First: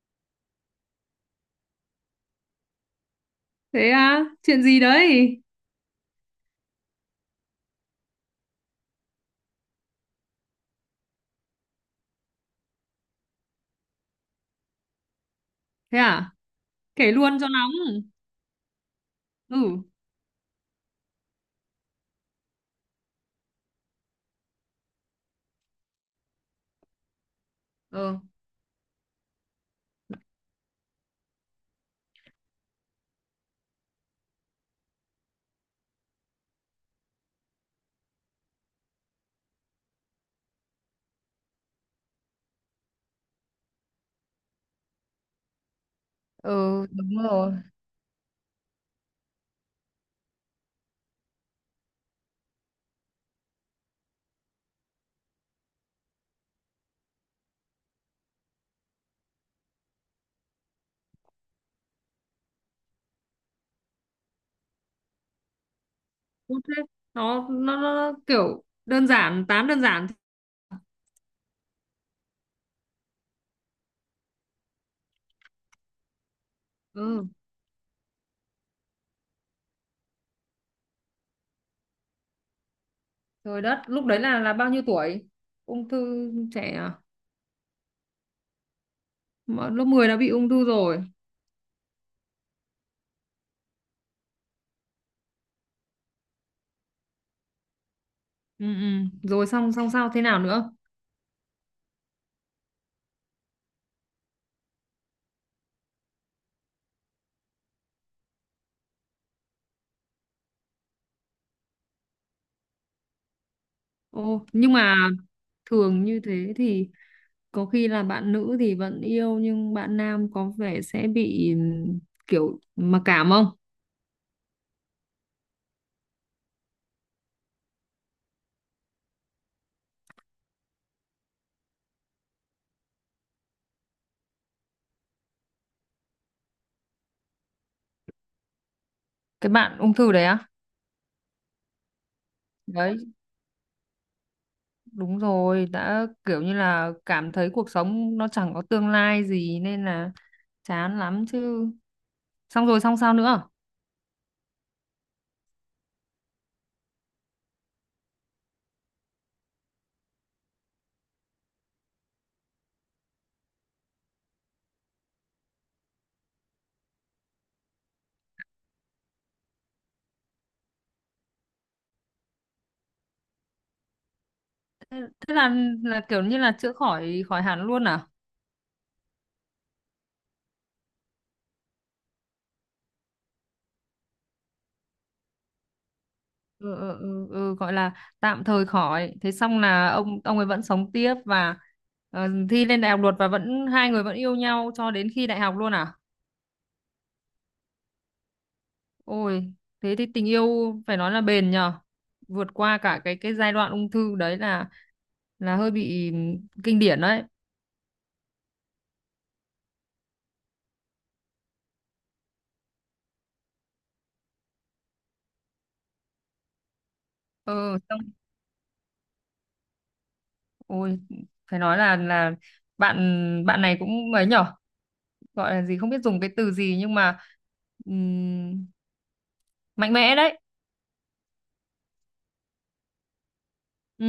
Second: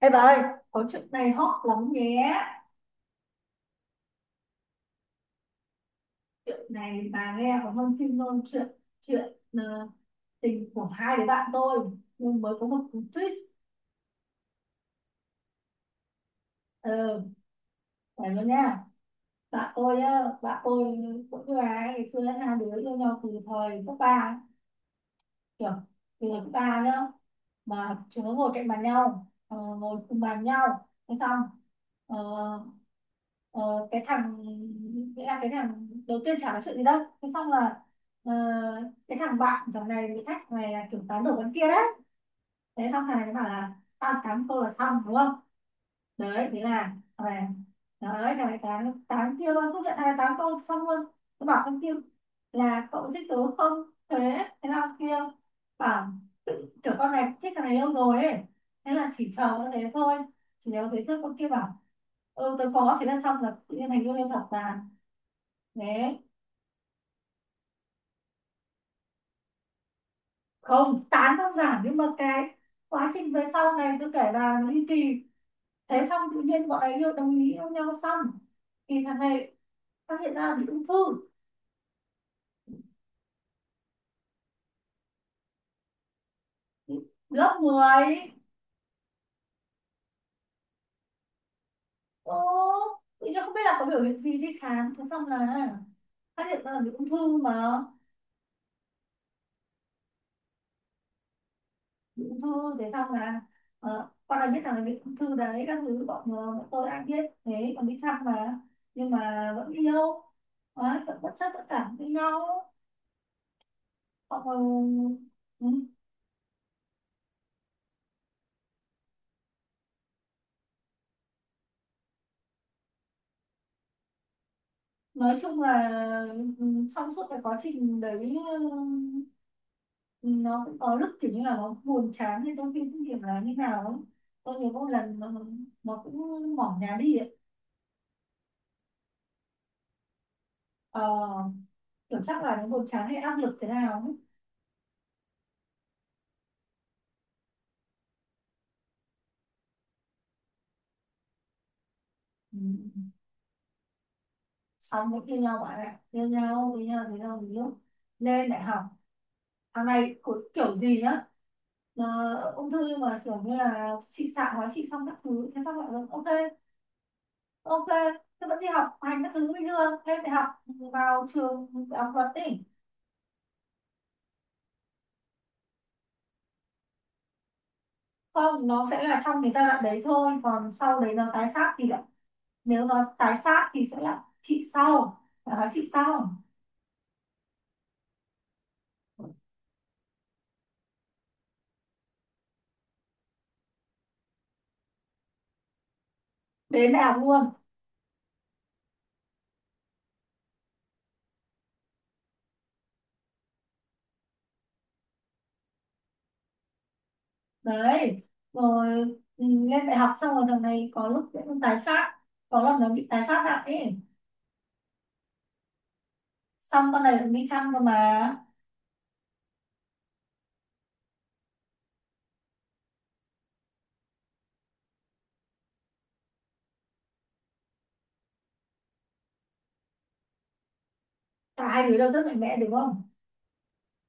Ê bà ơi, có chuyện này hot lắm nhé. Thế à? Chuyện gì đấy? Chuyện này bà nghe có hơn phim luôn. Chuyện chuyện ờ, tình của hai đứa bạn tôi, nhưng mới có một cú twist. Thế à? Kể Ờ, luôn cho nóng. phải luôn nha. Ừ. Bạn tôi cũng như bà ấy, ngày xưa hai đứa yêu nhau từ thời cấp ba, kiểu từ lớp ba nhá, mà ừ chúng nó ngồi cùng bàn nhau. Thế xong ờ, ờ, cái thằng, nghĩa là cái thằng đầu tiên chả nói chuyện gì đâu. Thế xong là ờ, cái thằng bạn thằng này bị thách này là kiểu tán đổ con kia đấy. Thế xong thằng này nó bảo là tao tám câu là xong, đúng không? Đấy, thế ừ, là đúng thằng rồi. này, đấy, thằng này tán tán kia luôn không nhận, thằng này tán câu xong luôn. Tôi bảo con kia là cậu thích tớ không? Thế, thế là con kia bảo, tự kiểu con này thích thằng này lâu rồi ấy, thế là chỉ chờ con đấy thôi, chỉ nếu thấy thức con kia bảo ừ tớ có. Thế là xong, là tự nhiên thành yêu em thật là, thế. Tốt thế. Nó kiểu đơn giản, tám đơn giản. Không, tán đơn giản nhưng mà cái quá trình về sau này tôi kể là ly kỳ. Thế xong tự nhiên bọn ấy yêu, Ừ. đồng ý yêu nhau xong thì thằng này phát hiện ra bị ung thư. Trời đất, lúc đấy là bao nhiêu tuổi? Ung thư trẻ à? Lớp 10. Mà lớp 10 đã bị ung thư rồi. Ừ, tự nhiên không biết là có biểu hiện gì đi khám, thế xong là phát hiện ra là bị ung thư mà. Ừ. Rồi, xong xong sao thế nào nữa? Bị ung thư thế xong là, con đã biết rằng là bị ung thư đấy các thứ, bọn tôi ai biết thế còn đi thăm mà, nhưng mà vẫn yêu. Đấy, vẫn bất chấp tất cả với nhau. bọn Ồ, ờ, nhưng mà ừ, thường như thế thì có khi là bạn nữ thì vẫn yêu nhưng bạn nam có vẻ sẽ bị kiểu mặc cảm không? nói chung là, ừ, ừ, trong suốt cái quá trình đấy, ừ, nó cũng có lúc kiểu như là nó buồn chán hay tôi phim điểm là như nào ấy. Tôi nhớ một lần nó cũng bỏ nhà đi ấy. Cái bạn ung thư đấy á? Ờ, kiểu chắc là nó buồn Đấy, chán hay áp lực thế nào ấy. đúng rồi, đã kiểu như là cảm thấy cuộc sống nó chẳng có tương lai gì nên là chán lắm chứ. Ừ. Xong rồi xong sao nữa? Xong cũng yêu nhau bạn ạ, yêu nhau với nhau thế nào thì lúc lên đại học thằng này cũng kiểu gì nhá. Ờ, ung thư nhưng mà kiểu như là chị xạ hóa trị xong các thứ. Thế xong lại nói, ok, ok, thế vẫn đi học hành các thứ bình thường, lên đại học, vào trường đại học luật đi. Thế là kiểu như là chữa khỏi, khỏi hẳn luôn à? Không, nó sẽ là trong cái giai đoạn đấy thôi, còn sau đấy nó tái phát thì lại, nếu nó tái phát thì sẽ là trị sau là hóa trị sau. Ừ, gọi là tạm thời khỏi. Thế xong là ông ấy vẫn sống tiếp và thi lên đại học luật và vẫn hai người vẫn yêu nhau cho đến khi đại học luôn à? Đến đại học luôn. Ôi, thế thì tình yêu phải nói là bền nhờ. Vượt qua cả cái giai đoạn ung thư đấy là hơi bị kinh điển đấy. Đấy rồi, ừ, lên đại học xong rồi thằng này có lúc cũng tái phát, có lần nó bị tái phát lại ấy, xong con này cũng đi chăm Ờ, cơ xong mà. ôi, phải nói là bạn bạn này cũng ấy nhở, gọi là gì không biết dùng cái từ gì nhưng mà ừm, mạnh mẽ đấy. Cả hai đứa đều rất mạnh mẽ, đúng không? Ừ,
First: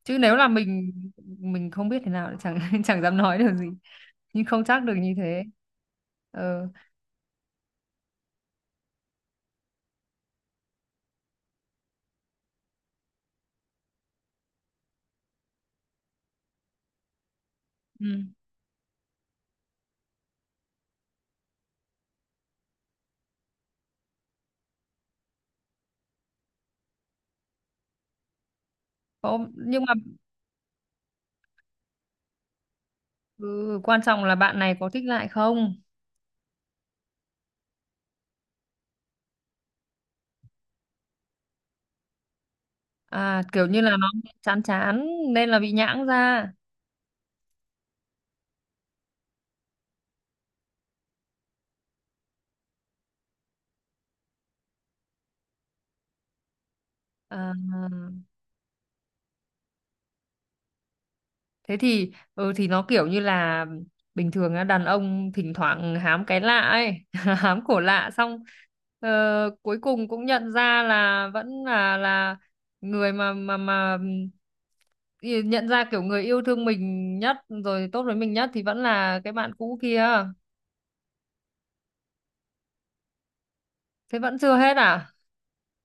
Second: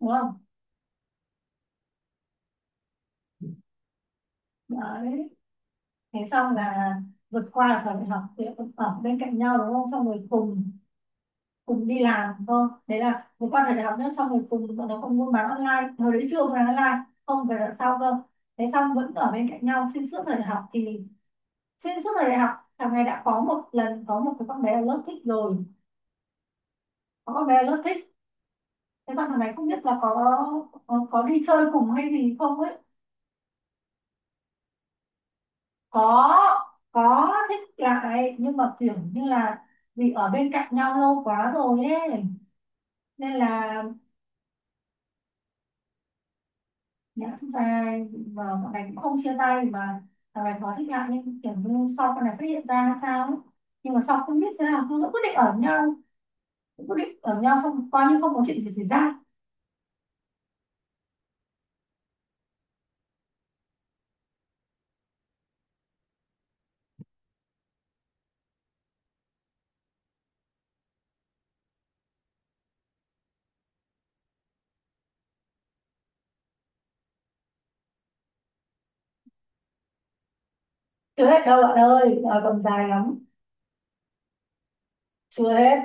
Đúng chứ nếu không? là mình không biết thế nào thì chẳng chẳng dám nói được gì, nhưng không chắc được như Đấy. thế. Thế xong Ờ. là vượt qua là thời đại học thì cũng ở bên cạnh nhau đúng không, xong rồi cùng cùng đi làm thôi. Đấy là một quan thời đại học nữa, xong rồi cùng bọn nó còn buôn bán online, hồi đấy chưa buôn bán online, không phải đợt sau Ừ. cơ. Thế xong vẫn ở bên cạnh nhau xuyên suốt thời đại học thì, xuyên suốt thời đại học thằng này đã có một lần, có một cái con bé ở lớp thích rồi, có con bé ở lớp thích. Thế xong thằng Có, này không biết nhưng mà. là có, có đi chơi cùng hay gì không ấy. Ừ, quan trọng là bạn này có thích lại không? có có thích lại nhưng mà kiểu như là vì ở bên cạnh nhau lâu quá rồi ấy nên À, kiểu như là là nó chán chán nên là bị nhãng ra. nhận dài, và bọn này cũng không chia tay mà. Thằng này có thích lại nhưng kiểu như sau con này phát hiện ra sao ấy. Nhưng mà sau không biết thế nào cứ quyết định ở nhau quyết định ở À, nhau xong coi như không có chuyện gì xảy ra. thế thì thì nó kiểu như là bình thường á, đàn ông thỉnh thoảng hám cái lạ ấy, hám cổ lạ xong ờ, cuối cùng cũng nhận ra là vẫn là người mà ý- nhận ra kiểu người yêu thương mình nhất rồi tốt với mình nhất thì vẫn là cái bạn cũ kia. Chưa hết đâu bạn ơi, đời còn dài lắm. Thế vẫn chưa hết à? Chưa hết.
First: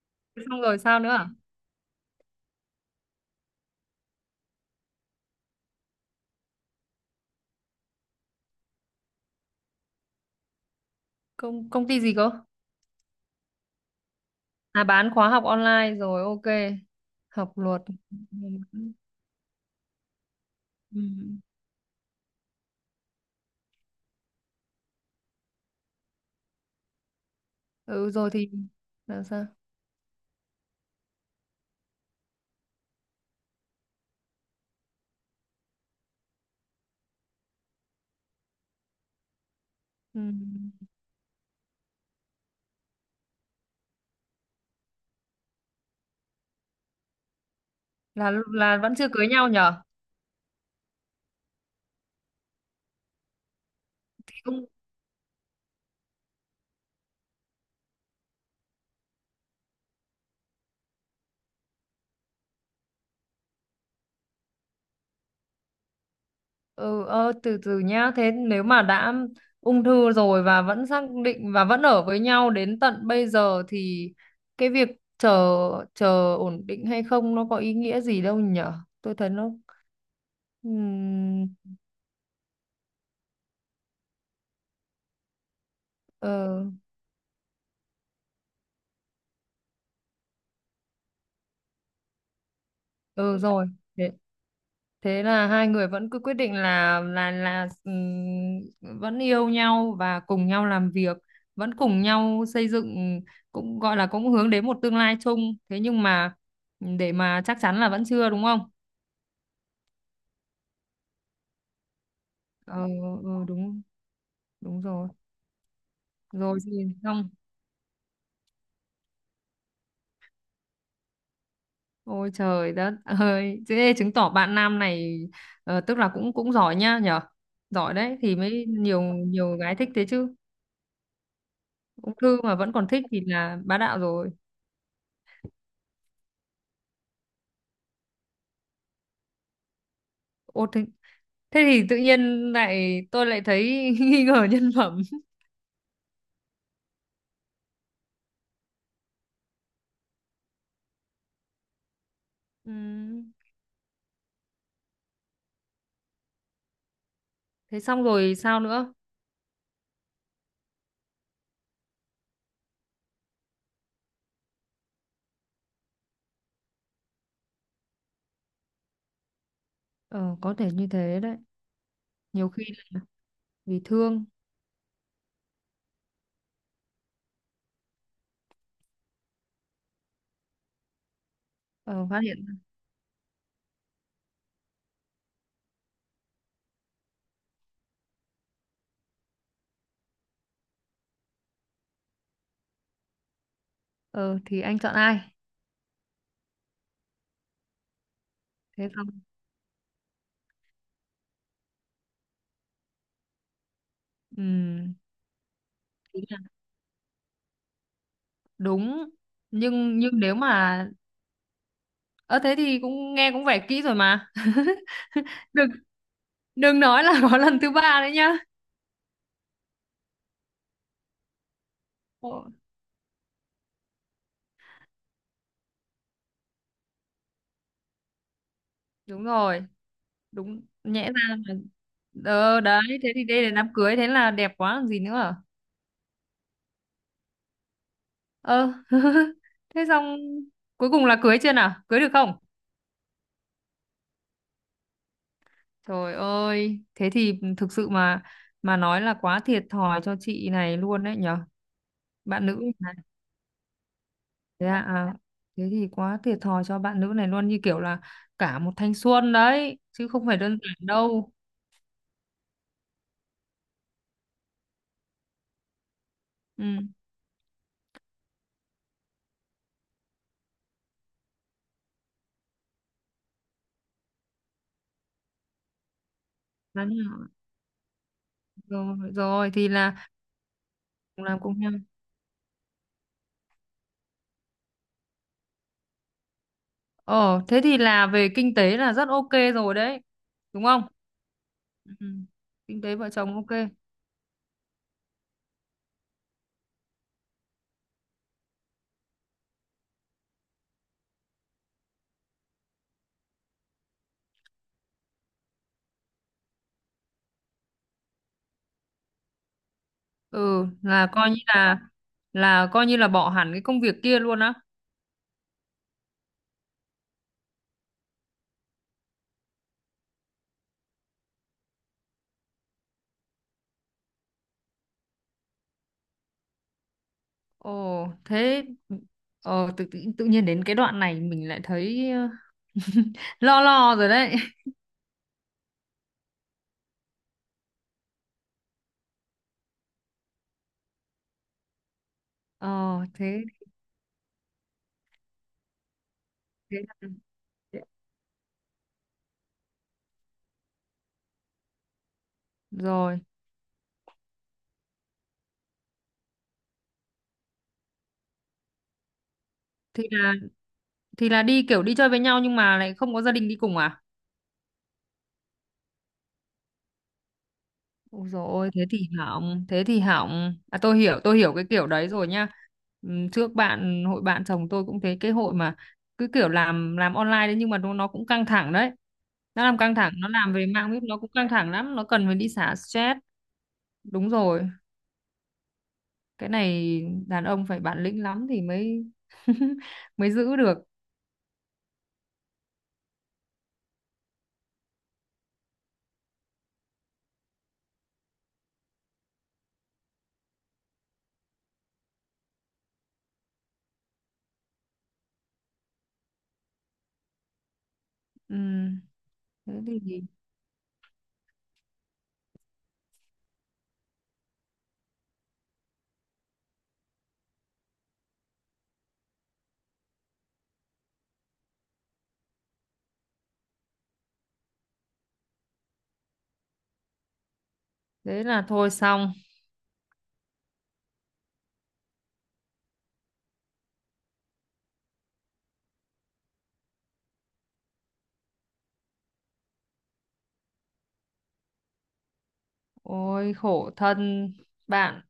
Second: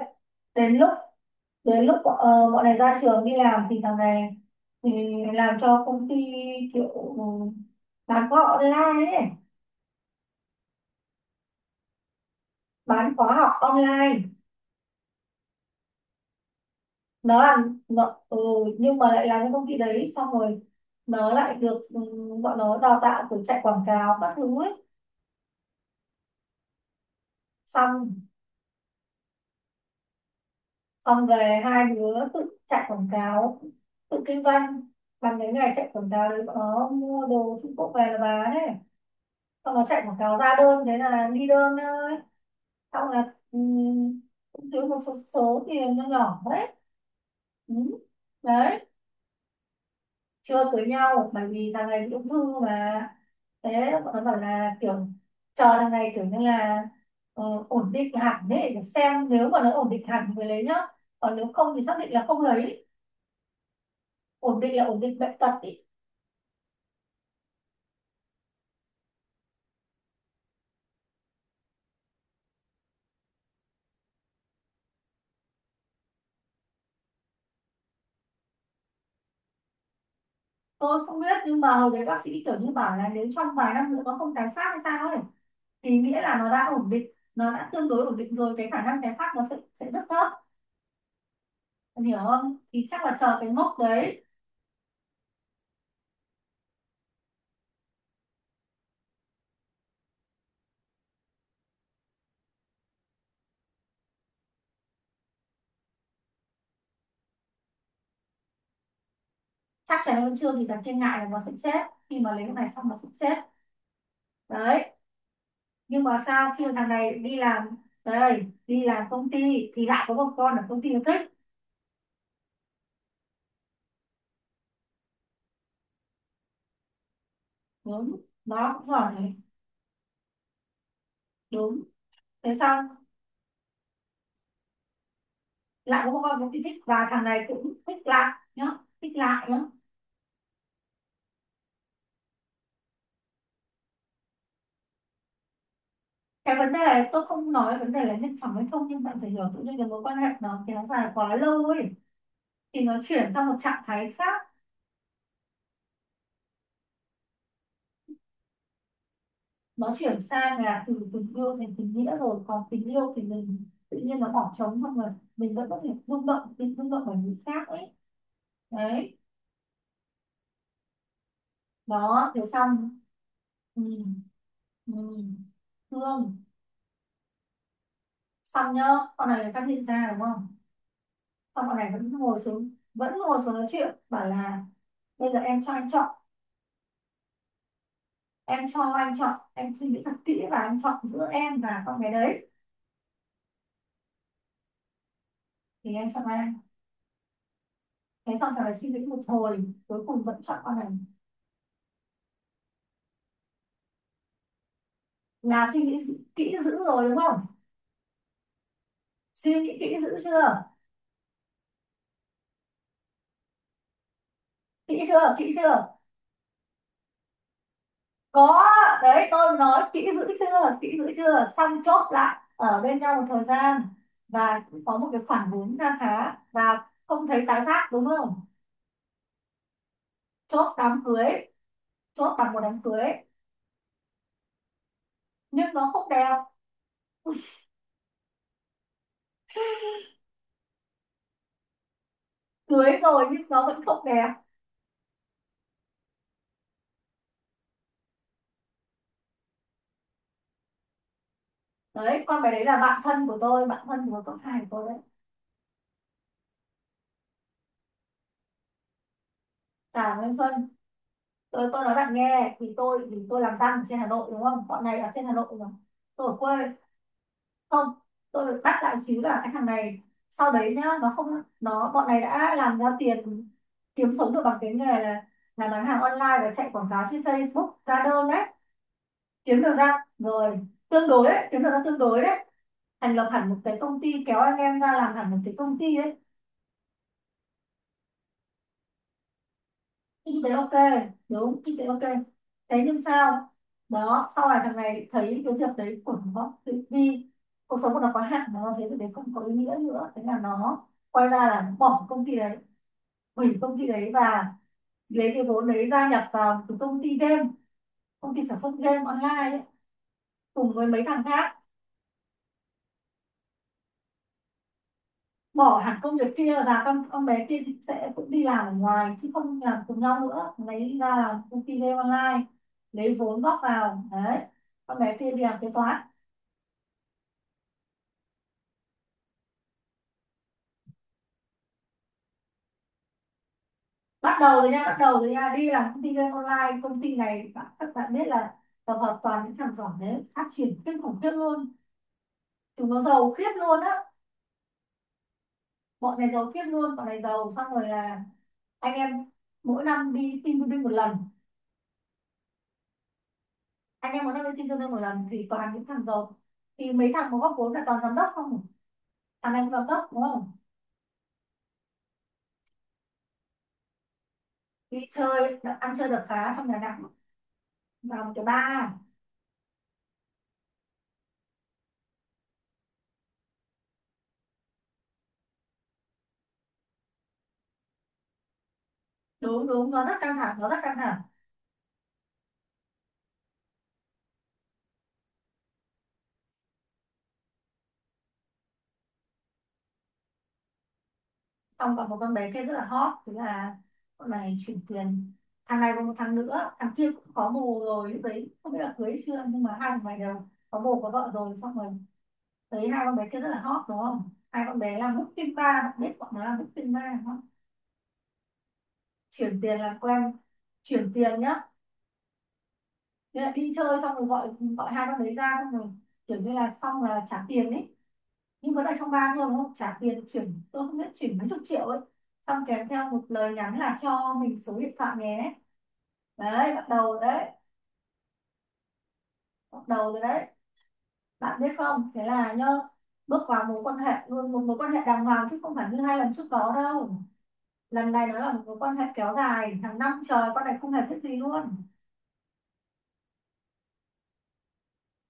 Xong Đến rồi lúc, sao nữa à? đến lúc bọn này ra trường đi làm thì thằng này, thì làm cho công ty kiểu bán khóa online ấy, Công công ty gì cơ? bán khóa học online. À, bán khóa học online rồi, ok. Nó Học làm luật. nó, nhưng mà lại làm cho công ty đấy xong rồi Ừ. nó lại được, bọn nó đào tạo từ chạy quảng cáo các thứ ấy. Ừ Xong, rồi thì là sao? xong về hai đứa tự chạy quảng cáo, tự kinh doanh, bằng cái ngày chạy quảng cáo đấy bọn nó mua đồ Trung Quốc về là bán ấy. Xong nó chạy quảng Ừ. cáo ra đơn thế là đi đơn thôi. Xong là, cũng thiếu một số, số tiền nó nhỏ đấy. Ừ. Là Đấy, vẫn chưa cưới nhau nhở? chưa cưới nhau bởi vì thằng này bị ung thư mà. Thế bọn nó bảo Cũng là kiểu chờ thằng này kiểu như là, ờ, ổn định hẳn ấy, để xem nếu mà nó ổn định hẳn thì mới lấy nhá, còn nếu không thì xác định là không lấy. Ổn định là ổn định bệnh tật ấy. ừ ờ, từ từ nhá. Thế nếu mà đã ung thư rồi và vẫn xác định và vẫn ở với nhau đến tận bây giờ thì cái việc chờ chờ ổn định hay không nó có ý nghĩa gì đâu nhở? Tôi thấy nó ừ, Tôi không biết nhưng mà hồi đấy bác sĩ kiểu như bảo là nếu trong vài năm nữa nó không tái phát hay sao ấy, thì nghĩa là nó ờ. đã ổn định, nó đã tương đối ổn định rồi, cái khả năng tái phát nó sẽ rất thấp. Em hiểu không, thì chắc là chờ Ừ cái rồi. mốc đấy. Thế là hai người vẫn cứ quyết định là là vẫn yêu nhau và cùng nhau làm việc, vẫn cùng nhau xây dựng cũng gọi là cũng hướng đến một tương lai chung. Thế nhưng mà để mà chắc chắn là vẫn chưa đúng không? Chắc chắn là vẫn chưa thì chẳng thiên ngại là nó sẽ chết, khi mà lấy cái này Ờ xong nó sẽ chết. ừ, đúng đúng Đấy. rồi. Nhưng mà sao Rồi khi mà gì thằng này không? đi làm, đây đi làm công ty thì lại có một con ở công ty nó thích. Ôi trời đất ơi, thế chứng tỏ bạn nam này tức là cũng cũng giỏi nhá nhở. Giỏi đấy Đúng, thì mới nó cũng nhiều giỏi đấy. nhiều gái thích thế chứ. Đúng. Ung thư Thế mà vẫn xong còn thích thì là bá đạo rồi. lại có một con công ty thích và thằng này cũng thích lại nhá, thích lại nhá. Ô thế, thế thì tự nhiên tôi lại thấy nghi ngờ nhân phẩm. Cái vấn đề, tôi không nói vấn đề là nhân phẩm hay không, nhưng bạn phải hiểu tự nhiên cái mối quan hệ nó kéo dài quá lâu ấy thì nó chuyển Ừ. sang một trạng thái khác. Thế xong rồi sao nữa? Nó chuyển sang là từ tình yêu thành tình nghĩa rồi, còn tình yêu thì mình tự nhiên nó bỏ trống xong rồi, mình vẫn có thể rung động, rung động bởi người khác ấy. Đấy. Ờ, có thể như thế đấy. Đó. Thế Nhiều khi xong lại vì ừ, thương. ừ. Hương, xong nhá, con này phát hiện ra đúng không, xong con này Ờ, vẫn phát hiện. ngồi xuống, vẫn ngồi xuống nói chuyện bảo là bây giờ em cho anh chọn, em cho anh chọn, em suy nghĩ thật kỹ và anh chọn giữa em và con bé đấy Ờ thì anh chọn ai? thì anh chọn ai. Thế xong thằng này suy Thế nghĩ xong. một hồi, cuối cùng vẫn chọn con này. Ừ. Là suy nghĩ Ý là kỹ dữ rồi đúng không, đúng. suy nghĩ kỹ Nhưng dữ nếu chưa, mà ờ thế thì cũng nghe cũng vẻ kỹ rồi mà. kỹ chưa, kỹ Đừng, chưa? đừng nói là có lần thứ ba đấy nhá. Có. Đấy tôi nói kỹ dữ chưa, kỹ dữ chưa, xong chốt Ồ, lại ở bên nhau một thời gian và cũng có một cái khoản vốn kha khá và không thấy tái phát, đúng không? đúng rồi, đúng Chốt đám nhẽ ra cưới, là. chốt bằng một Ờ đám đấy, cưới. thế thì đây là đám cưới thế là đẹp quá còn gì nữa. Nhưng nó không đẹp. Ờ. Thế xong cuối cùng là cưới chưa nào? Cưới được không? Cưới rồi nhưng nó vẫn không đẹp. Trời ơi, thế thì thực sự mà nói là quá thiệt thòi cho chị này luôn đấy nhở. Đấy, con Bạn bé nữ đấy là này. bạn thân của tôi, bạn thân của con hai Thế của à, tôi đấy. à, thế thì quá thiệt thòi cho bạn nữ này luôn như kiểu là cả một thanh xuân đấy chứ Cả không Nguyên phải đơn Xuân. giản đâu. Tôi nói bạn nghe thì tôi, thì tôi làm răng ở trên Hà Nội đúng không, bọn này ở trên Hà Nội rồi, tôi ở quê. Ừ. Không, tôi được bắt lại xíu là cái thằng này sau đấy nhá, nó không, nó bọn này đã làm ra tiền, kiếm sống được bằng cái nghề là bán hàng online và chạy Đấy quảng cáo trên nhở. Facebook ra đơn đấy. Rồi, rồi Kiếm thì được ra, là rồi, tương cùng đối làm đấy, cùng kiếm được nhau. ra tương đối đấy. Thành lập hẳn một cái công ty, kéo anh em ra làm hẳn một cái công ty đấy. Ờ, thế thì là về kinh tế là rất ok rồi đấy. Kinh tế Đúng ok. không? Đúng, kinh tế ok. Ừ. Thế Kinh tế nhưng vợ chồng sao, ok. đó sau này thằng này thấy cái việc đấy của nó, vì cuộc sống của nó có hạn, nó thấy việc đấy không có ý nghĩa nữa, thế là nó quay ra là nó bỏ công ty đấy, hủy công ty đấy, và lấy cái vốn đấy gia nhập vào cái công ty game, công ty sản xuất game online ấy, Ừ, cùng với mấy là thằng coi như khác. Là coi như là bỏ hẳn cái công việc kia luôn á. Bỏ hẳn công việc kia và con bé kia sẽ cũng đi làm ở ngoài chứ không làm cùng nhau nữa, lấy ra làm công ty game online, lấy vốn góp vào đấy, con bé kia đi làm kế toán. Ồ thế. Ờ tự, tự nhiên đến cái đoạn này mình lại thấy ờ, lo lo rồi đấy. Bắt đầu rồi nha, bắt đầu rồi nha. Đi làm công ty game online, công ty này các bạn biết là tập hợp toàn những thằng giỏi đấy, phát triển kinh khủng khiếp luôn, chúng nó Ờ giàu thế. khiếp luôn á. Bọn này giàu khiếp Thế luôn, bọn là-. này giàu xong rồi là anh em mỗi năm đi team building một lần, Rồi anh em muốn đăng lên tin tương đương một lần thì toàn những thằng giàu, thì mấy thằng có góp vốn là toàn giám đốc không, thằng này cũng giám thì đốc đúng là không. thì là đi kiểu đi chơi với nhau nhưng mà lại không có gia đình đi cùng à? Đi chơi ăn chơi đập phá trong nhà nặng, vào Ôi một dồi cái ôi, thế ba. thì hỏng, thế thì hỏng. À tôi hiểu cái kiểu đấy rồi nhá. Trước bạn hội bạn chồng tôi cũng thế, cái hội mà cứ kiểu làm online đấy nhưng mà nó cũng căng thẳng đấy. Nó Đúng, làm đúng căng nó thẳng, rất nó căng làm thẳng, về nó rất mạng căng web nó thẳng. cũng căng thẳng lắm, nó cần phải đi xả stress. Đúng rồi, cái này đàn ông phải bản lĩnh lắm thì mới mới giữ được. Xong còn một con bé kia rất là hot thế là con này chuyển tiền. Thằng này còn một thằng nữa, thằng kia cũng có bồ rồi, lúc đấy không biết là cưới chưa, nhưng mà hai thằng này đều có bồ có vợ rồi. Xong rồi thấy hai con bé kia rất là hot đúng không, hai con bé làm booking bar, bạn biết bọn nó làm booking bar đúng không. Ừm, Chuyển thế tiền làm quen, thì chuyển tiền nhá, nên là đi chơi xong rồi gọi gọi hai con đấy ra, xong rồi kiểu như là xong là trả tiền ấy, nhưng vẫn là trong ba thôi đúng không, trả tiền chuyển, tôi không biết chuyển mấy chục triệu ấy, xong kèm theo một lời nhắn là cho mình số điện thoại nhé. Đấy, bắt đầu rồi đấy, thế là thôi xong. bắt đầu rồi đấy. Bạn biết không, thế là nhá, bước vào mối quan hệ luôn, một mối quan hệ đàng hoàng chứ không phải như hai lần trước đó đâu, lần này nó là một mối quan hệ kéo dài hàng năm trời, con này không hề biết gì luôn. Ôi khổ thân bạn,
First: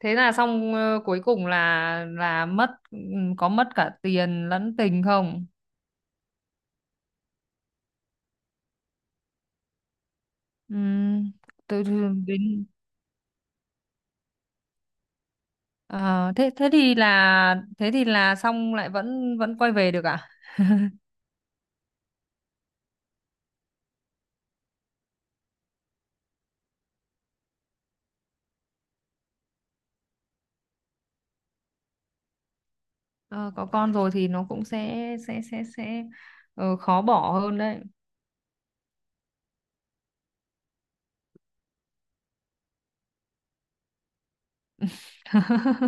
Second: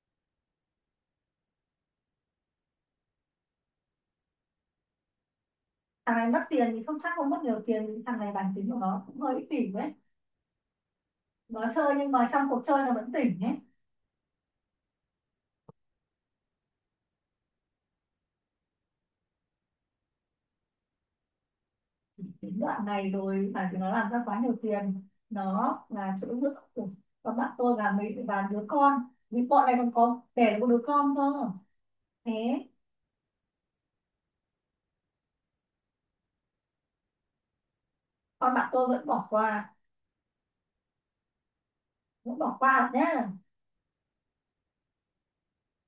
thế là xong ờ, cuối cùng là mất, có mất cả tiền lẫn tình không? Thằng này mất tiền thì không, chắc không mất nhiều tiền, thằng này bản tính của nó cũng hơi ích kỷ ấy, Ừm, nó từ chơi nhưng từ-. mà trong cuộc Đến chơi nó vẫn tỉnh ấy. ờ, thế thế thì là xong lại vẫn vẫn quay về được à? Đến đoạn này rồi phải, thì nó làm ra quá nhiều tiền, nó là chỗ dựa của các bạn tôi và mấy và đứa con, vì bọn này còn có đẻ được một đứa con cơ. Thế Ờ, có con rồi thì nó cũng sẽ ờ, khó bỏ hơn đấy. con bạn tôi vẫn bỏ qua, vẫn bỏ qua nhé.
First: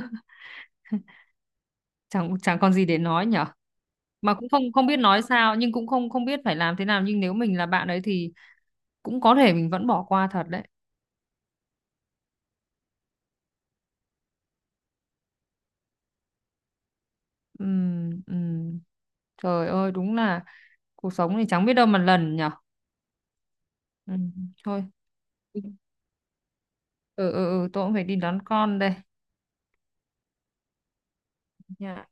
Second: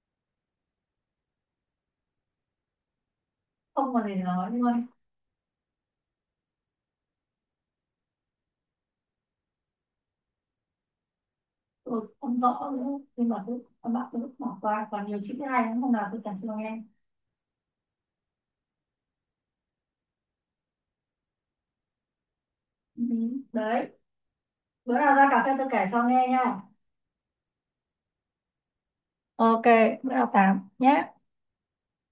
chẳng chẳng còn gì để nói nhở. Không còn gì để Mà cũng nói không luôn. không biết nói sao nhưng cũng không không biết phải làm thế nào nhưng nếu mình là bạn ấy thì cũng có thể mình vẫn bỏ qua thật đấy. Tôi không rõ nữa, nhưng mà cứ con bạn tôi vẫn bỏ qua, còn nhiều chuyện hay lắm, hôm nào tôi kể cho nghe. Ừm. Trời ơi đúng là cuộc sống thì chẳng biết đâu mà lần nhở. Ừ, đấy, Ừ, thôi. bữa nào ra cà phê Ừ, tôi kể cho nghe nha. ừ, ừ, tôi cũng phải đi đón con đây. Ok, bữa nào tám nhé. Dạ.